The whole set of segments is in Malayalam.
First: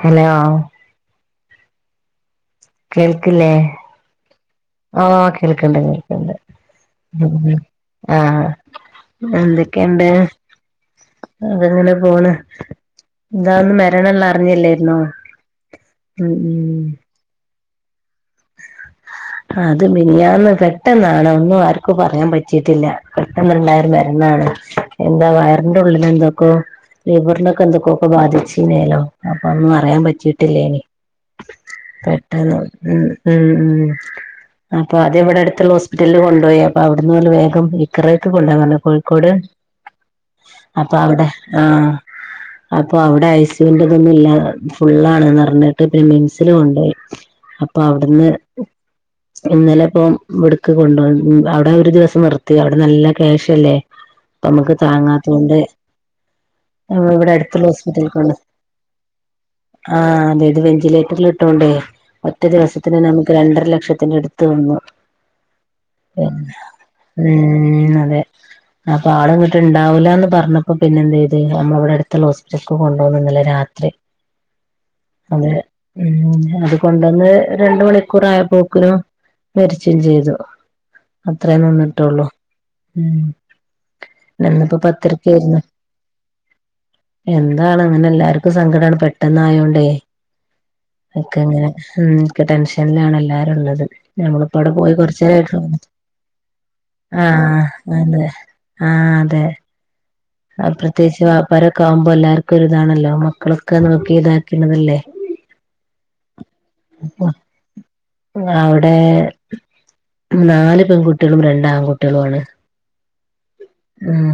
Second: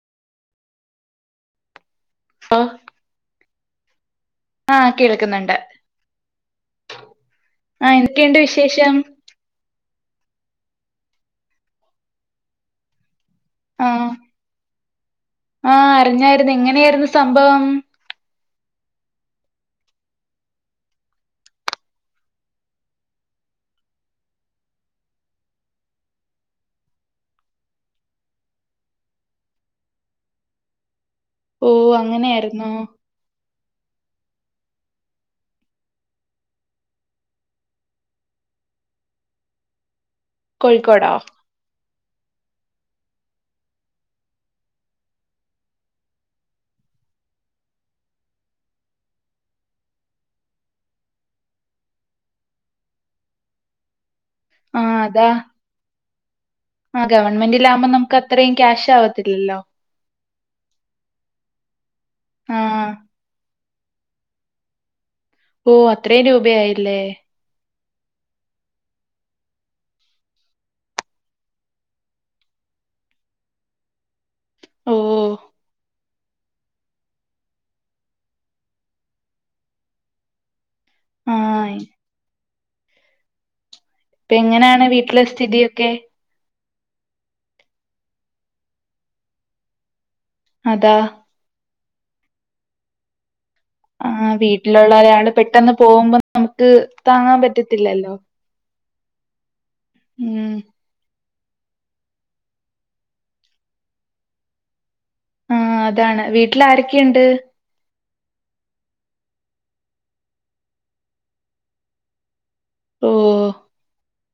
ഹലോ ഓ കേൾക്കില്ലേ ആഹ് ആ കേൾക്കുന്നുണ്ട് കേൾക്കണ്ട് കേൾക്കണ്ട് ഉം ആഹ് ആ എന്തൊക്കെയുണ്ട് വിശേഷം എന്തി ക്കെണ്ട് അതങ്ങനെണ്ട് പോണ് ഇതാന്ന് ആഹ് മരണം എല്ലാം അറിഞ്ഞല്ലായിരുന്നോ ആഹ് ഉം അറിഞ്ഞായിരുന്നു ഉം എങ്ങനെയായിരുന്നു സംഭവം അത് മിനിയാന്ന് പെട്ടെന്നാണ് ഒന്നും ആർക്കും പറയാൻ പറ്റിട്ടില്ല പെട്ടെന്നുണ്ടായരു മരണ എന്താ വയറിന്റെ ഉള്ളിൽ എന്തൊക്കോ ലീവറിനൊക്കെ എന്തൊക്കൊക്കെ ബാധിച്ചീനേലോ അപ്പൊന്നും അറിയാൻ പറ്റിയിട്ടില്ലേനി ഓ പെട്ടെന്ന് അങ്ങനെയായിരുന്നോ ഉം ഉം [inaudible] അപ്പൊ അത് ഇവിടെടുത്തുള്ള ഹോസ്പിറ്റലിൽ കൊണ്ടുപോയി അപ്പോ അവിടുന്ന് പോല്ല വേഗം ഇക്കറക്ക് കൊണ്ടോഞ്ഞ കോഴിക്കോട് [inaudible] അപ്പൊ കോഴിക്കോടോ അവിടെ ആഹ [inaudible] അപ്പൊ അവിടെ ഐസുന്റെ ഇതൊന്നും ഇല്ല ഫുുള്ളാണ് നിറഞ്ഞിട്ട് പിന്നെ മിംസിൽ കൊണ്ടുപോയി അപ്പൊ അവിടുന്ന് ഇന്നലെ ഇപ്പം വിടുക്ക് കൊണ്ടപോ അവിടെ ഒരു ദിവസം നിർത്തി അവിടെ നല്ല ക്യാശല്ലേ നമുക്ക് താങ്ങാത്ത കൊണ്ട് ആ ഗവൺമെന്റ് ആകുമ്പോം നമുക്ക് അത്രയും ക്യാഷ ആവത്തില്ലല്ലോ ആഹ് അതെത് വെന്റിലേറ്ററിൽ ഇട്ടോണ്ടേ ഒറ്റ ആഹ് ദിവസത്തിന് നമുക്ക് രണ്ടര ലക്ഷം അടുത്ത് വന്നു ഓ പി അത്രയും രൂപയായില്ലേ [unintelligible] അപ്പൊ ആള ഇങ്ങോട്ട് ഇണ്ടാവൂില്ലന്ന് പറഞ്ഞപ്പോ പിന്നെ എന്ത ചെയ്ത് അമ്മ ഇവിടെ അടുത്തുള്ള ഹോസ്പിറ്റല കൊണ്ടുപോ ല്ല രാത്രി ഓ അതെ ഉ അതുകൊണ്ടന്ന് രണ്ട മണിക്കൂർ ആയപ്പോോ ക്ക മരിച്ചയും ചെയ്തു അത്രേ ആഹ് ഇപ്പ നിന്നിട്ടുള്ളൂ ഇന്നിപ്പോൊ എങ്ങനെയാണ് വീട്ടിലെ പത്തരക്കായിരുന്നു സ്ഥിതിയൊക്കെ എന്താണ് അങ്ങനെ എല്ലാർക്കും സങ്കടാണ് പെട്ടെന്ന് ആയോണ്ടേ! അതാ ക്കെങ്ങനെെ ടെൻഷനിലാണല്ലാരും ള്ളത് ആഹ് നമ്മളിപ്പോവിടെ പോയി വീട്ടിലുള്ള കുറച്ച ഒരാള് നേരായിട്ട് പെട്ടെന്ന് പോകുമ്പോ നമുക്ക് താങ്ങാൻ ആഹ പറ്റത്തില്ലല്ലോ അതെ ആഹ അതെ ഉം പ്രത്യേകിച്ച് വ്യാപാരൊക്കെ ആകുമ്പോൾ എല്ലാർക്കുംരി ഇതാണല്ലോ മക്കളൊക്കെ നോക്കി ഇതാക്കണതല്ലേ ആഹ അതാണ് വീട്ടിൽ ആരൊക്കെയുണ്ട്? അവിടെ നാല് പെൺകുട്ടികളും, രണ്ട ആൺകുട്ടികളുണ് ഓ ഉം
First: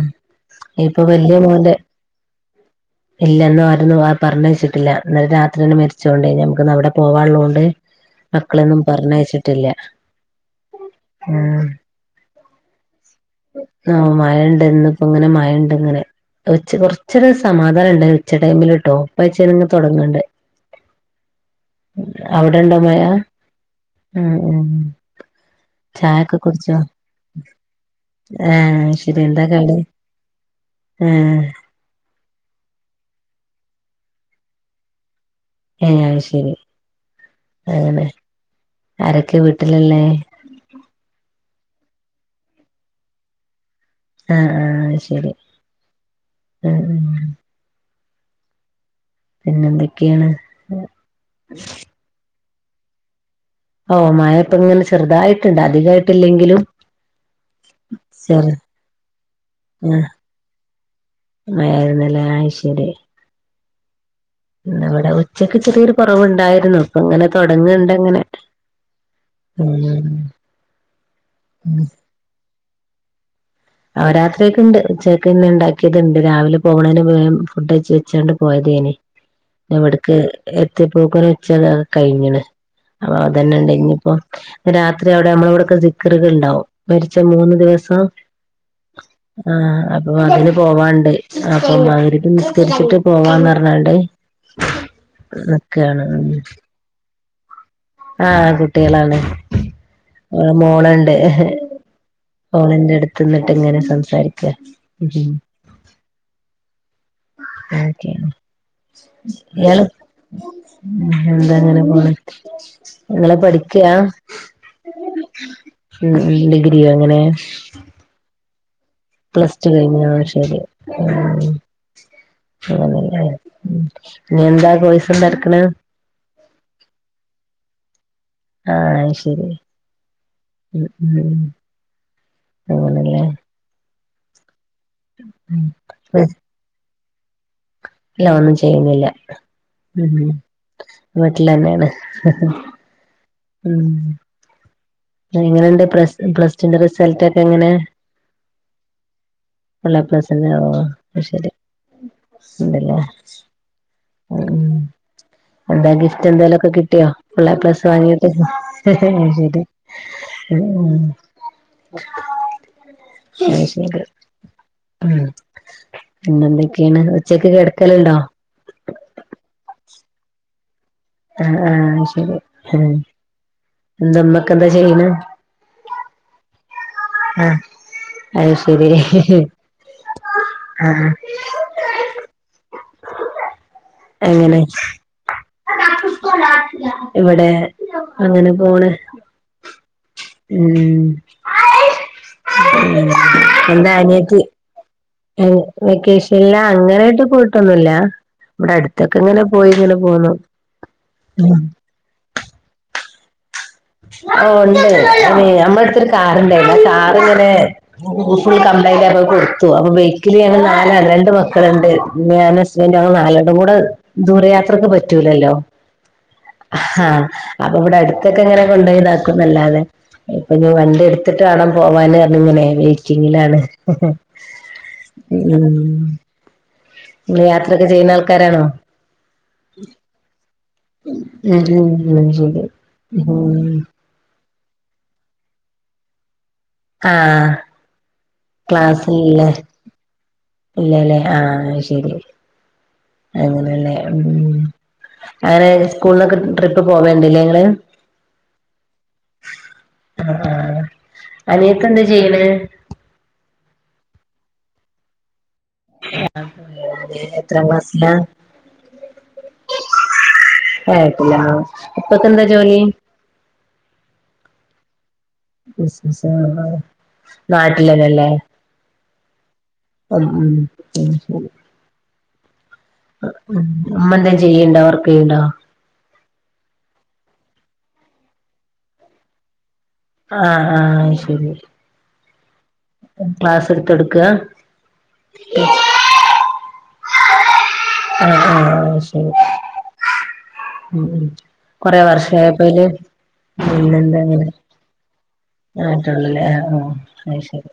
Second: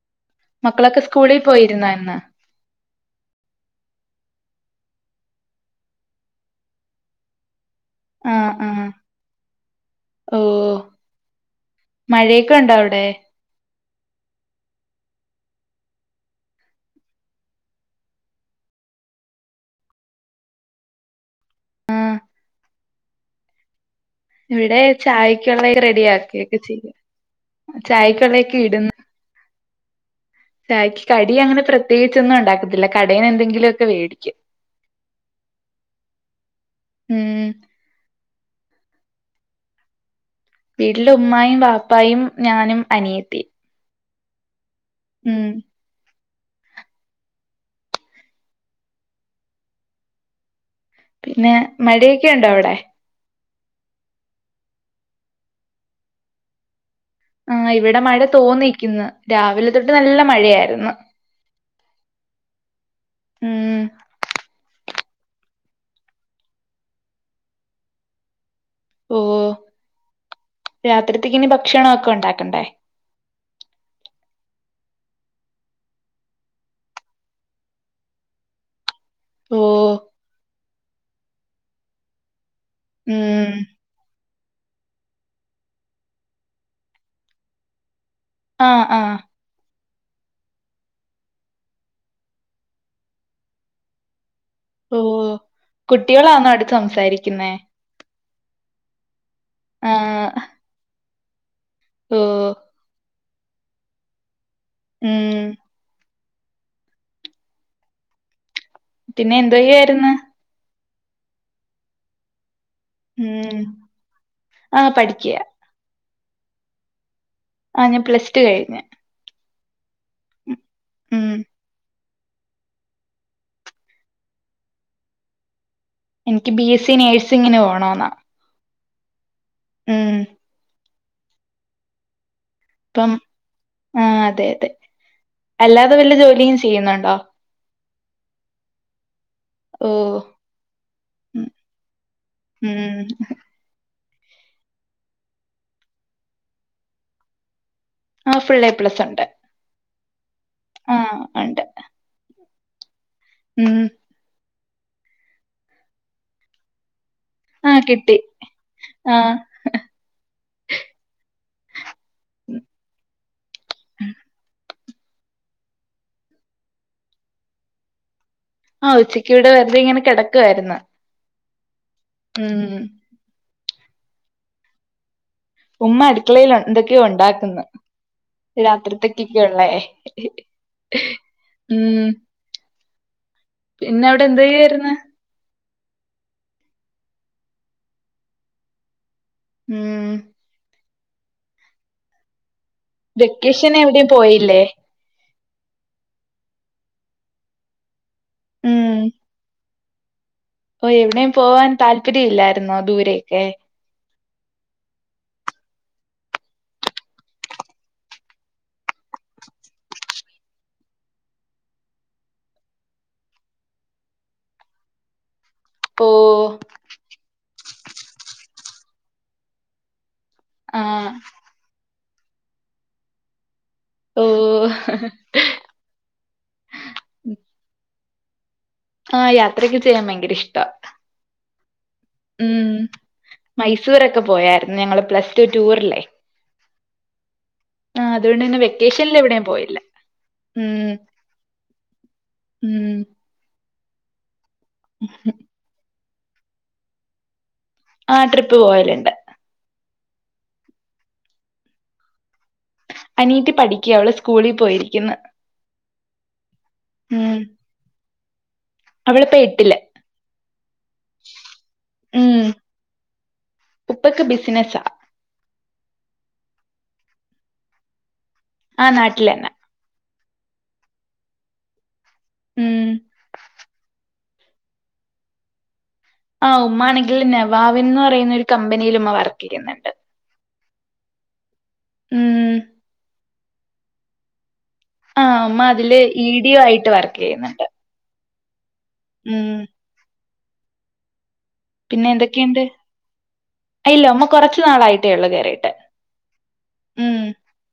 ഇയിപ്പൊ മക്കളൊക്കെ വലിയ സ്കൂളിൽ മോന്റെ പോയിരുന്നോ ഇന്ന് ഇല്ലന്നും ആരൊന്നും പറഞ്ഞഞ് വെച്ചിട്ടില്ല എന്നാല് രാത്രി തന്നെ മരിച്ചോണ്ടേ ഞമക്ക് അവിടെ പോവാള്ളൂണ്ട് ആഹ് മക്കളൊന്നും ആഹ് പറഞ്ഞയച്ചിട്ടില്ല, മം ഒക്ക ഉണ്ട അവിടെ ആഹ മഴുണ്ട് ഇന്ന് ഇപ്പോ ഇങ്ങനെ മഴുണ്ട് ഇങ്ങനെ ഉ കൊറച്ച സമാധാനം ഉണ്ട ഉച്ചടൈമില് ട്ടോ [unintelligible] തുടങ്ങണ്ട് അ അവിടെണ്ടമഴ? ഉ ഉ ഇവിടെ ചായക്കുള്ള റെഡി ചായൊക്കെ ആക്കുകയൊക്കെ കുറച്ച്? ചെയ്യും ചായക്കുള്ളയൊക്കെ ആഹ ശരി എന്താ കടി ചായ്ക്കി കടി ആഹ് അങ്ങനെ പ്രത്യേകിച്ചൊന്നും ഉണ്ടാക്കത്തില്ല കടേന്ന് എന്തെങ്കിലുമ ഒക്കെ വേട ക്കും ഏ ശരി അങ്ങനെ ആരൊക്കെ വീട്ടിലല്ലേ വീട്ടില ഉമ്മായും പാപ്പായും ഞാനും അനിയെത്തി ആഹ ആഹ് ശരി ഉ ഉ പിന്നെന്തൊക്കെയാണ് പിന്നെ മടൊക്കെുണ്ടോ അവിടെ? ഓ മായപ്പ ഇങ്ങനെ ചെറുതായിട്ടുണ്ട് അധികമായിട്ടില്ലെങ്കിലും ആഹ ഇവിടെ മഴ തോന്നിക്കുന്നു രാവിലെ തൊട്ട് ആഹ് നല്ല മഴയായിരുന്നു അല ആ് ശരി ഉം ഇവിടെ ഉച്ചക്ക് ചെറിയൊരു കുറവുണ്ടായിരുന്നു ഇപ്പൊ ഇങ്ങനെ തുടങ്ങണ്ട് അങ്ങനെ ഓ രാത്രിത്തേക്കനി ഭക്ഷണൊക്കെ ഉണ്ടാക്കണ്ടേ അവരാത്രിയൊക്കെ ഉണ്ട് ചേക്ക്ന്നെ ഉണ്ടാക്കിയത്ണ്ട് രാവിലെ പോകണേന് ഫുഡ് വെച്ചോണ്ട് പോയതേനി ഓഹ് ഇവിടക്ക് എത്തി പോക്കൻ വെച്ച കഴിഞ്ഞണ് അപ്പ ഉം അതന്നെ ഉണ്ട ഇനിയിപ്പോൊ രാത്രി അവിടെ നമ്മളവിടെക്കെ ജിക്കറുകൾ ഉണ്ടാവും മരിച്ച മൂന്ന് ദിവസം ആഹ് ആഹ് ആഹ് അത് ഓഹ് അതിന് പോവാണ്ട് അപ്പൊ അവരിക്ക്‌ നിസ്കരിച്ചിട്ട് പോവാന്ന് പറഞ്ഞണ്ട് ഓഹ് കുട്ടികളാണോ അവിടുന്ന് സംസാരിക്കുന്നേ ആഹ് കുട്ടികളാന്ന് ആഹ് മോളുണ്ട് ഓ ഹോളിന്റെ അടുത്ത് നിന്നിട്ടന്നെയാ സംസാരിക്ക ഉം ഓക്കേ പിന്നെ എന്തോ ചെയ്യുവായിരുന്നു? എന്താ അങ്ങനെ പോണെ നിങ്ങള് ഉം പഠിക്കയാ ആ പഠിക്ക്യാ മ് മ് ഡിഗ്രിയാ അങ്ങനെ ആഹ് ഞാൻ പ്ലസ് ടു കഴിഞ്ഞു പ്ലസ് ടു കഴിഞ്ഞോ ശരി ഉം ഇനി എന്താ കോഴസെന്താ എടുക്കണെ എനിക്ക് ബി എസ് സി നേഴ്സിങ്ങിന് പോണൊന്ന ആഹ് ശരി ഉം മ് മ് അങ്ങനല്ലേ ആഹ് അതെ അതെ ഉം അല്ലാതെ വല്ല ജോലിയും ചെയ്യുന്നുണ്ടോ ഇല്ല ഒന്നും ചെയ്യുന്നില്ല ഓ ഉം ഉം വീട്ടിലെന്നേണ് ഉം ഉം എങ്ങനെണ്ട് പ്ലസ് പ്ലസ്ടുന്റെ റിസൾട്ടൊക്കെങ്ങനെ ആഹ് ഫുൾ എപ്ലസുണ്ട് ഫുൾ എപ്ലസന്നെയൊ അയ്ശരി ഉണ്ടല്ലേ ഉം ഉം എന്താ ഗിഫ്റ്റ് എന്തേലൊക്കെ കിട്ടിയോ ഫുൾ ആ എപ്ലസ് കിട്ടി വാങ്ങീട്ട് ഹ് ഹേ ആ ഹി അത് ശരി ഉം പിന്നെന്തൊക്കാണ് ഉച്ചക്ക് കിടക്കലുണ്ടോ ആഹ് ഉച്ചക്ക് ഇവിടെ വെറുതെ ഇങ്ങനെ കിടക്കുവാര്ന്ന് ആഹ് ആഹ് ശരി ആഹ് എന്താമ്മക്കെന്താ ചെയ്യണ് ഉമ്മ അടുക്കളേലെന്തൊക്കെയൊ ആഹ് ഉണ്ടാക്കുന്നു അത് ശരി രാത്രിത്തേയ്ക്കൊക്കെ ഉള്ളേ ആഹ് ഉം പിന്നെ അവിടെ എന്തെ ചെയ്യാരുന്ന് ഇവിടേ അങ്ങനെ പോണ് ഉം ഉം മ് വെക്കേഷൻ എന്താ എവിടെയും അനിയത്തി പോയില്ലേ ഉം വെക്കേഷനിൽ അങ്ങനാട്ട് പോയിട്ടൊന്നുല്ല ഇവിടെ അടുത്തൊക്കെ ഇങ്ങനെ പോയിട്ടുണ്ട് ഓഹ് എവിടെയും പോവാൻ താല്പര്യ ഇല്ലായിരുന്നോ ദൂരെയൊക്കെ ആഹ് ഉണ്ട് അത് നമ്മള അട്ത്തൊരു കാറുണ്ടായിരുന്നു ആ കാറിങ്ങനെ ഫുൾ കംപ്ലൈന്റ് യാപ്ലാ അത് കൊടുത്തു അപ്പൊ ബൈക്കില് ഞങ്ങള് നലാള് രണ്ട് മക്കള്ണ്ട് പിന്നേ ഞാന് ഹസ്ബൻറ് ഞങ്ങള് നാലെണ്ണം കൂടെ ദൂരയാത്രക്ക് പറ്റൂലല്ലോ ഓ ഹഹാ അപ്പൊ ഇവിടെ അടുത്തൊക്കെ ങ്ങനെ കൊണ്ടോയി താക്കുന്നല്ലാതെ ഇപ്പൊ ഞ്ഞി ആ വണ്ടി എടുത്തിട്ടേണം പോവാൻ പറഞ്ഞിങ്ങനെ വെയിറ്റിങ്ങിലാണ് ഓ ഉം ങ്ങള് യാത്രൊക്കെ ചെയ്യുന്ന ആൾക്കാരാണോ ആഹ് യാത്രൊക്കെ ചെയ്യാൻ ഭയങ്കര ഇഷ്ടാ ഉം ഉം ശരി ഉം ഉം മൈസൂരൊക്കെ പോകും പോയാരുന്നു ഞങ്ങള് പ്ലസ്ടു ടൂറില്ലേ ആഹ് ആഹ് അത് കൊണ്ടെന്നെ വെക്കേഷനിൽ എവിടേം ക്ലാസ്സില്ലേ പോയില്ല ഉം ഇല്ലല്ലേ ആഹ് അത് ശരി ഉം ആണ്ലേ ഉം അങ്ങനെ സ്കൂളിന്നൊക്കെ ട്രിപ്പ് പോവൽണ്ട് ലേ ങ്ങള് ആ ട്രിപ്പ് പോവല്ണ്ട് ആ ആ അനിയത്തി എന്താ ചെയ്യണ് അനിയത്തി പടിക്ക്യാ അവൾ സ്കൂളിൽ പോയിരിക്കുന്ന് ആ എത്രാം ക്ലാസിലാ അവളിപ്പ എട്ടില് ആ എട്ടിലാണോ ഉം ഉപ്പക്കെന്താ ജോലി ഉപ്പക്ക് ബിസിനസ്സാ ബിസിനസ് [unintelligible] നാട്ടിലെന്നെല്ലേ നാട്ടിലന്നെ ഉം ഉം ഉ ഉം ഉം ഉമ്മെന്താ ചെയ്യ്ണ്ടോ വർക്ക് ചെയ്യ്ണ്ടോ ആഹ ഉമ്മമാ ആണെങ്കിൽ നവാവിന്ന് പറയുന്ന ഒരു കമ്പനിയിൽ ഉമ്മ വർക്ക് ചെയ്യുന്നുണ്ട് ആ ആ ശരി ഉം ക്ലാസ് എടുത്ത് എടുക്ക ആ ഉമ്മ അതില് ഈഡി ആയിട്ട് വർക്ക് ചെയ്യുന്നുണ്ട് ആ ആ ശരി ഉം ഉ ഉ കൊറേ പിന്നെ വർഷ എന്തൊക്കെയുണ്ട് ആയപ്പോല് ആ, ഇല്ല ഉമ്മ പിന്നന്തങ്ങനെ കുറച്ചു നാളായിട്ടേ ഉള്ളൂ കേറിയിട്ട് ആയിട്ടുള്ളല്ലേ ഉം ആഅ ശരി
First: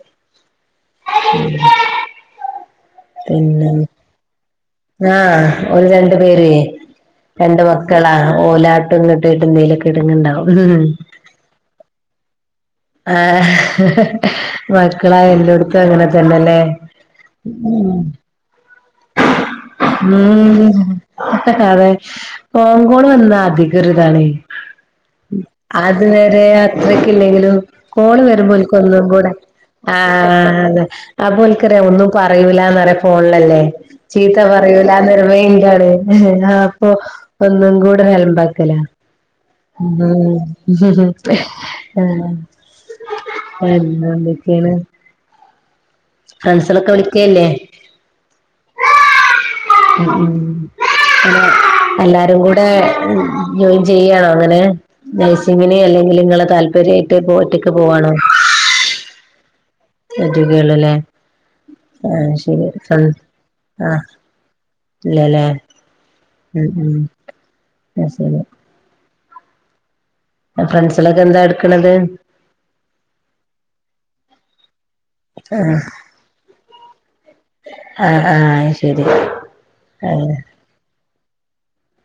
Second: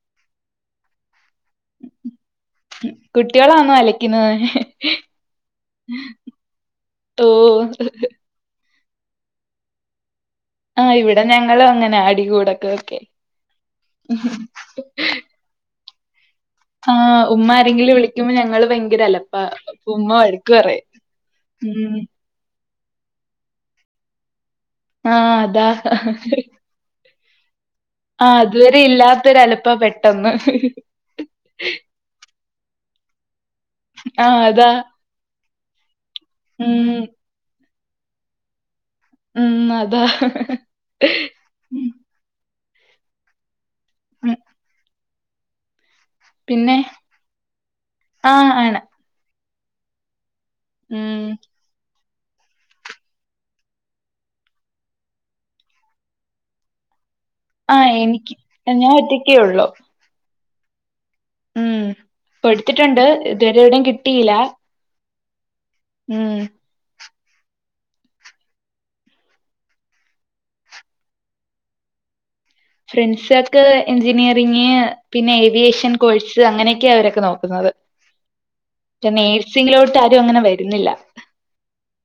ഉം കുട്ടികളാണോ അലക്കുന്നത് ആ ഒരു രണ്ടു പേര് ഓ രണ്ട് മക്കളാ ഓ അല്ലാട്ടൊന്ന ഇട്ട്ന്തെങ്കലക്കെ ഇടങ്ങണ്ടാവും ആ ഇവിടെ ഞങ്ങളും അങ്ങനെ അടികൂടൊക്കെ ഒക്കെ ആ മക്കളാ എല്ലടത്തും അങ്ങനെ എന്നല്ലെ ആഹ് ഉമ്മ ആരെങ്കിലും ഉം വിളിക്കുമ്പോ ഞങ്ങള് ഭയങ്കര അലപ്പാ അപ്പൊ ഉമ്മ വഴക്ക് ഉം പറയും ഉം [unintelligible] കോകോട് വന്നാ അധികം ഒരുതാണ് ആഹ് അതാ അത്‌വരെ അത്ര ഇല്ലെങ്കിലും കോള് ആഹ് വരുമ്പോല അതുവരെ ഒന്നും കൂടെ ഇല്ലാത്തൊരലപ്പാ ആ പെട്ടെന്ന് ആ അപ്പോ ഓൾക്കറിയാംഒന്നും പറയൂല ഇല്ലാന്നറിയാം ഫോണിലല്ലേ ചീത്ത ആഹ് അതാ പറയൂല എന്ന് മെയിൽ ഇതാണ് അപ്പൊ ഉം ഒന്നും കൂടി [unintelligible] അലമ്പക്കല ഉം ഹുംഹും ഉം അ എന്താ ഉം എന്തൊക്കെയാണ് പിന്നെ ഫ്രണ്ട്സിലൊക്കെ വിളിക്കല്ലേ ആ ആണ്. ഉ ഉ ഉം ഹലോ എല്ലാരും കൂടെ ജോയിൻചെയ്യാണോ അങ്ങനെ നഴ്സിങ്ങിനെ അല്ലെങ്കിൽ നിങ്ങളെ താല്പര്യയിട്ട് ഒറ്റക്ക് ആ പോവാണോ എനിക്ക് ഞാൻ ഒറ്റക്കേ ഒള്ളൂ. തറ്റുകളല്ലേ ഉം ആ ശ രി സ കൊടുത്തിട്ടുണ്ട് ഇതുവരെ എവിടെയും ആ കിട്ടിയില്ല. ഇല്ലല്ലേ ഉം ഉ ഉ അന്ന ശരി ഫ്രണ്ട്സിലൊക്കെ എന്താ എടുക്കണത് ഫ്രണ്ട്സ ഒക്കെ എഞ്ചിനീയറിങ് പിന്നെ ആഹ് ഏവിയേഷൻ കോഴ്സ് അങ്ങനെയൊക്കെയ അവരൊക്കെ നോക്കുന്നത് ആഹ് ആഹ് ശരി മറ്റെ നേഴ്സിംഗിലോട്ട് ആരും ആഹ് അങ്ങനെ വരുന്നില്ല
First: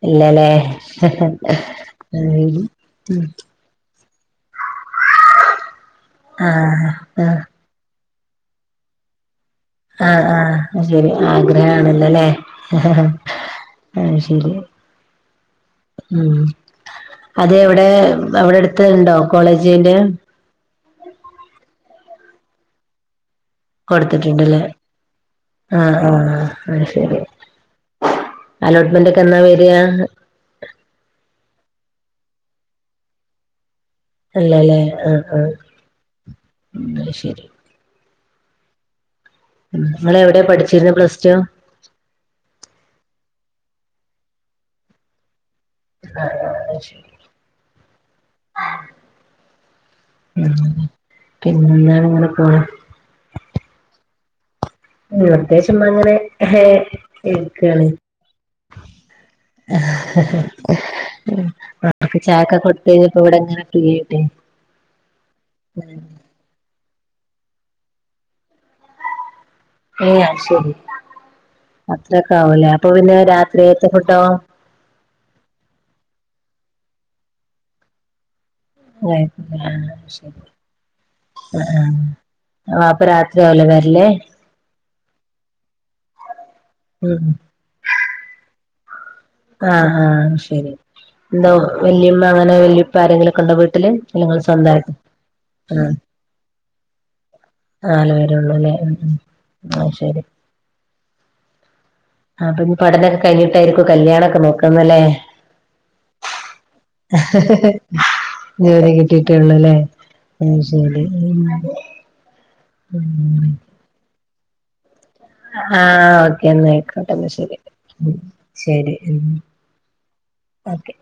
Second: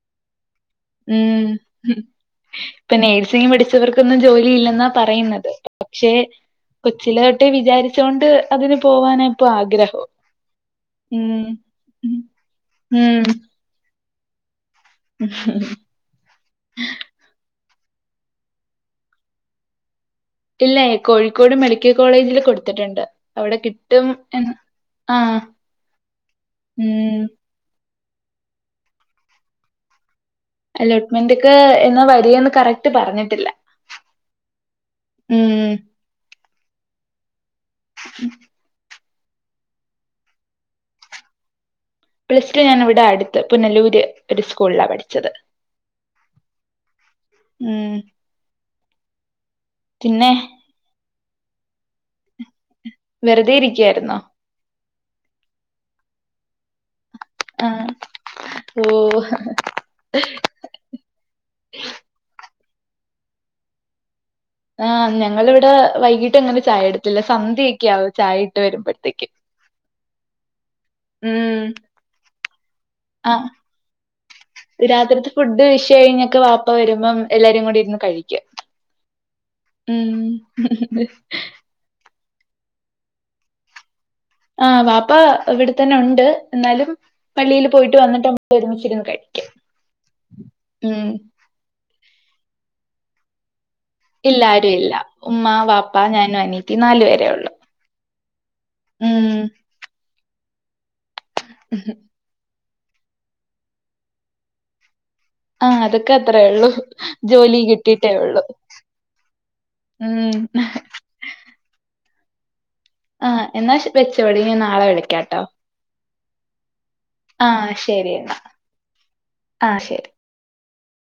ഇല്ലല്ലേ ഉം ഇപ്പൊ നേഴ്സിംഗ് പഠിച്ചവർക്കൊന്നും ജോലി ഇല്ലെന്നാ പറയുന്നത് പക്ഷെ ആഹ് കൊച്ചില ആഹ് തൊട്ടെ വിചാരിച്ചൊണ്ട് അതിന് പോവാനായി ആആഹ് ശരി ഉം ആഗ്രഹണല്ലോല്ലേ ഹ ഹ ഉം. ആ ശരി ഉ അതേ വെ അവിടെ അവിടെ അടുത്തണ്ടോ കോളേജിന്റെ ഇല്ല കോഴിക്കോട് മെഡിക്കൽ കോളേജില് കൊടുത്തിട്ടുണ്ട് അവിടെ കിട്ടും എന്ന് കൊടുത്തിട്ടുണ്ടല്ലേ ആഹ് ആഹ ആഹ ആ ശരി ഉം അലോട്ട്മെന്റ് ഒക്കൊഎന്നാ വരിയാ അലോട്ട്മെന്റ്ക്ക് എന്നാ വരികന്ന് കറക്റ്റ് പറഞ്ഞിട്ടില്ല അല്ല അല്ലേ ആഹ ആഹ ഉം ഉ ശരി ഉ നിങ്ങൾ എവിടെയാ പഠിച്ചിന്ന് പ്ലസ് ടു പ്ലസ് ടു ഞാൻ ഇവിടെ അടുത്ത് പുനലൂര് ഒരു സ്കൂളിലാ പഠിച്ചത് ആഹ ശ ഉം പിന്നെ ഉ പിന്നെ വെറുതെ ഇരിക്കയായിരുന്നോ നിർദേശമങ്ങനെ ഏഹ് എനിക്കാണ് ആഹ് ഓഹ് ഹെ-ഹെ-ഹെ മക്കൾക്ക് ചായാക്കോകൊട് ത്ത്. ഇവിടങ്ങനെ ഫ്രീയായിട്ട് ആ ഞങ്ങളിവിടെ വൈകീട്ടങ്ങനെ ചായ എടുത്തില്ല സന്ധ്യയൊക്കെയാവും ചായ ഇട്ട് വരുമ്പൊഴത്തേക്ക് ഏ അത്ശെരി ഉം അത്രൊക്കാവുംല്ലേ അപ്പൊ പിന്നെ ആഹ് രാത്രിത്തെ ഫുഡോ രാത്രിത്തെ ഫുഡ്ഡ് ഇശാകഴിഞ്ഞൊക്കെ വാപ്പ വരുമ്പം എല്ലാരും കൂടി ഇരുന്ന് കഴിക്കും ഏ ആഹ് ശെരി ഉം ആ ആ ആ വാപ്പ രാത്രിയാവില്ലെ വരല് ആ വാപ്പ ഇവിടെത്തന്നെ ഉണ്ട് എന്നാലും ഉം പള്ളില് പോയിട്ട് വന്നിട്ടാ നമ്മ ഒരുമിച്ച് ആഹാ ശെരി ഉം എന്തോ വല്യമ്മ അങ്ങനെ വല്യുപ്പ ആരെങ്കിലൊക്ക്ണ്ടോ വീട്ടില് അല്ല നിങ്ങൾ ഇല്ല ആരുല്ല സ്വന്തമായിട്ട് ഉമ്മ ആഹ് വാപ്പ ഞാനും അനീത്തീം നാലുപേരെയുള്ളു ഉള്ളുലെ ഉം-ഉം ആഹ് ശെരി ഉഹ്മ് ആ പിന്ന പഠനൊക്കെ കഴിഞ്ഞിട്ടായിരിക്കോ കല്യാണൊക്കെ നോക്കുന്നല്ലേ ആഹ് അതൊക്കെ അത്രേ ഉള്ളൂ ജോലി കിട്ടിയിട്ടേ ഉള്ളു ജോലി കിട്ടിയിട്ടുള്ളൂല്ലേ ഉം ആഹ് ശെരി ഉം ഉം ശെരിന്നാ നാളെ വിളി ആഹ് ഓക്കെന്ന് അപ്പെന്നാ ശെരി ആഹ് ശരി എന്നാ ശെരി ആഹ് ശരി ഓക്കെ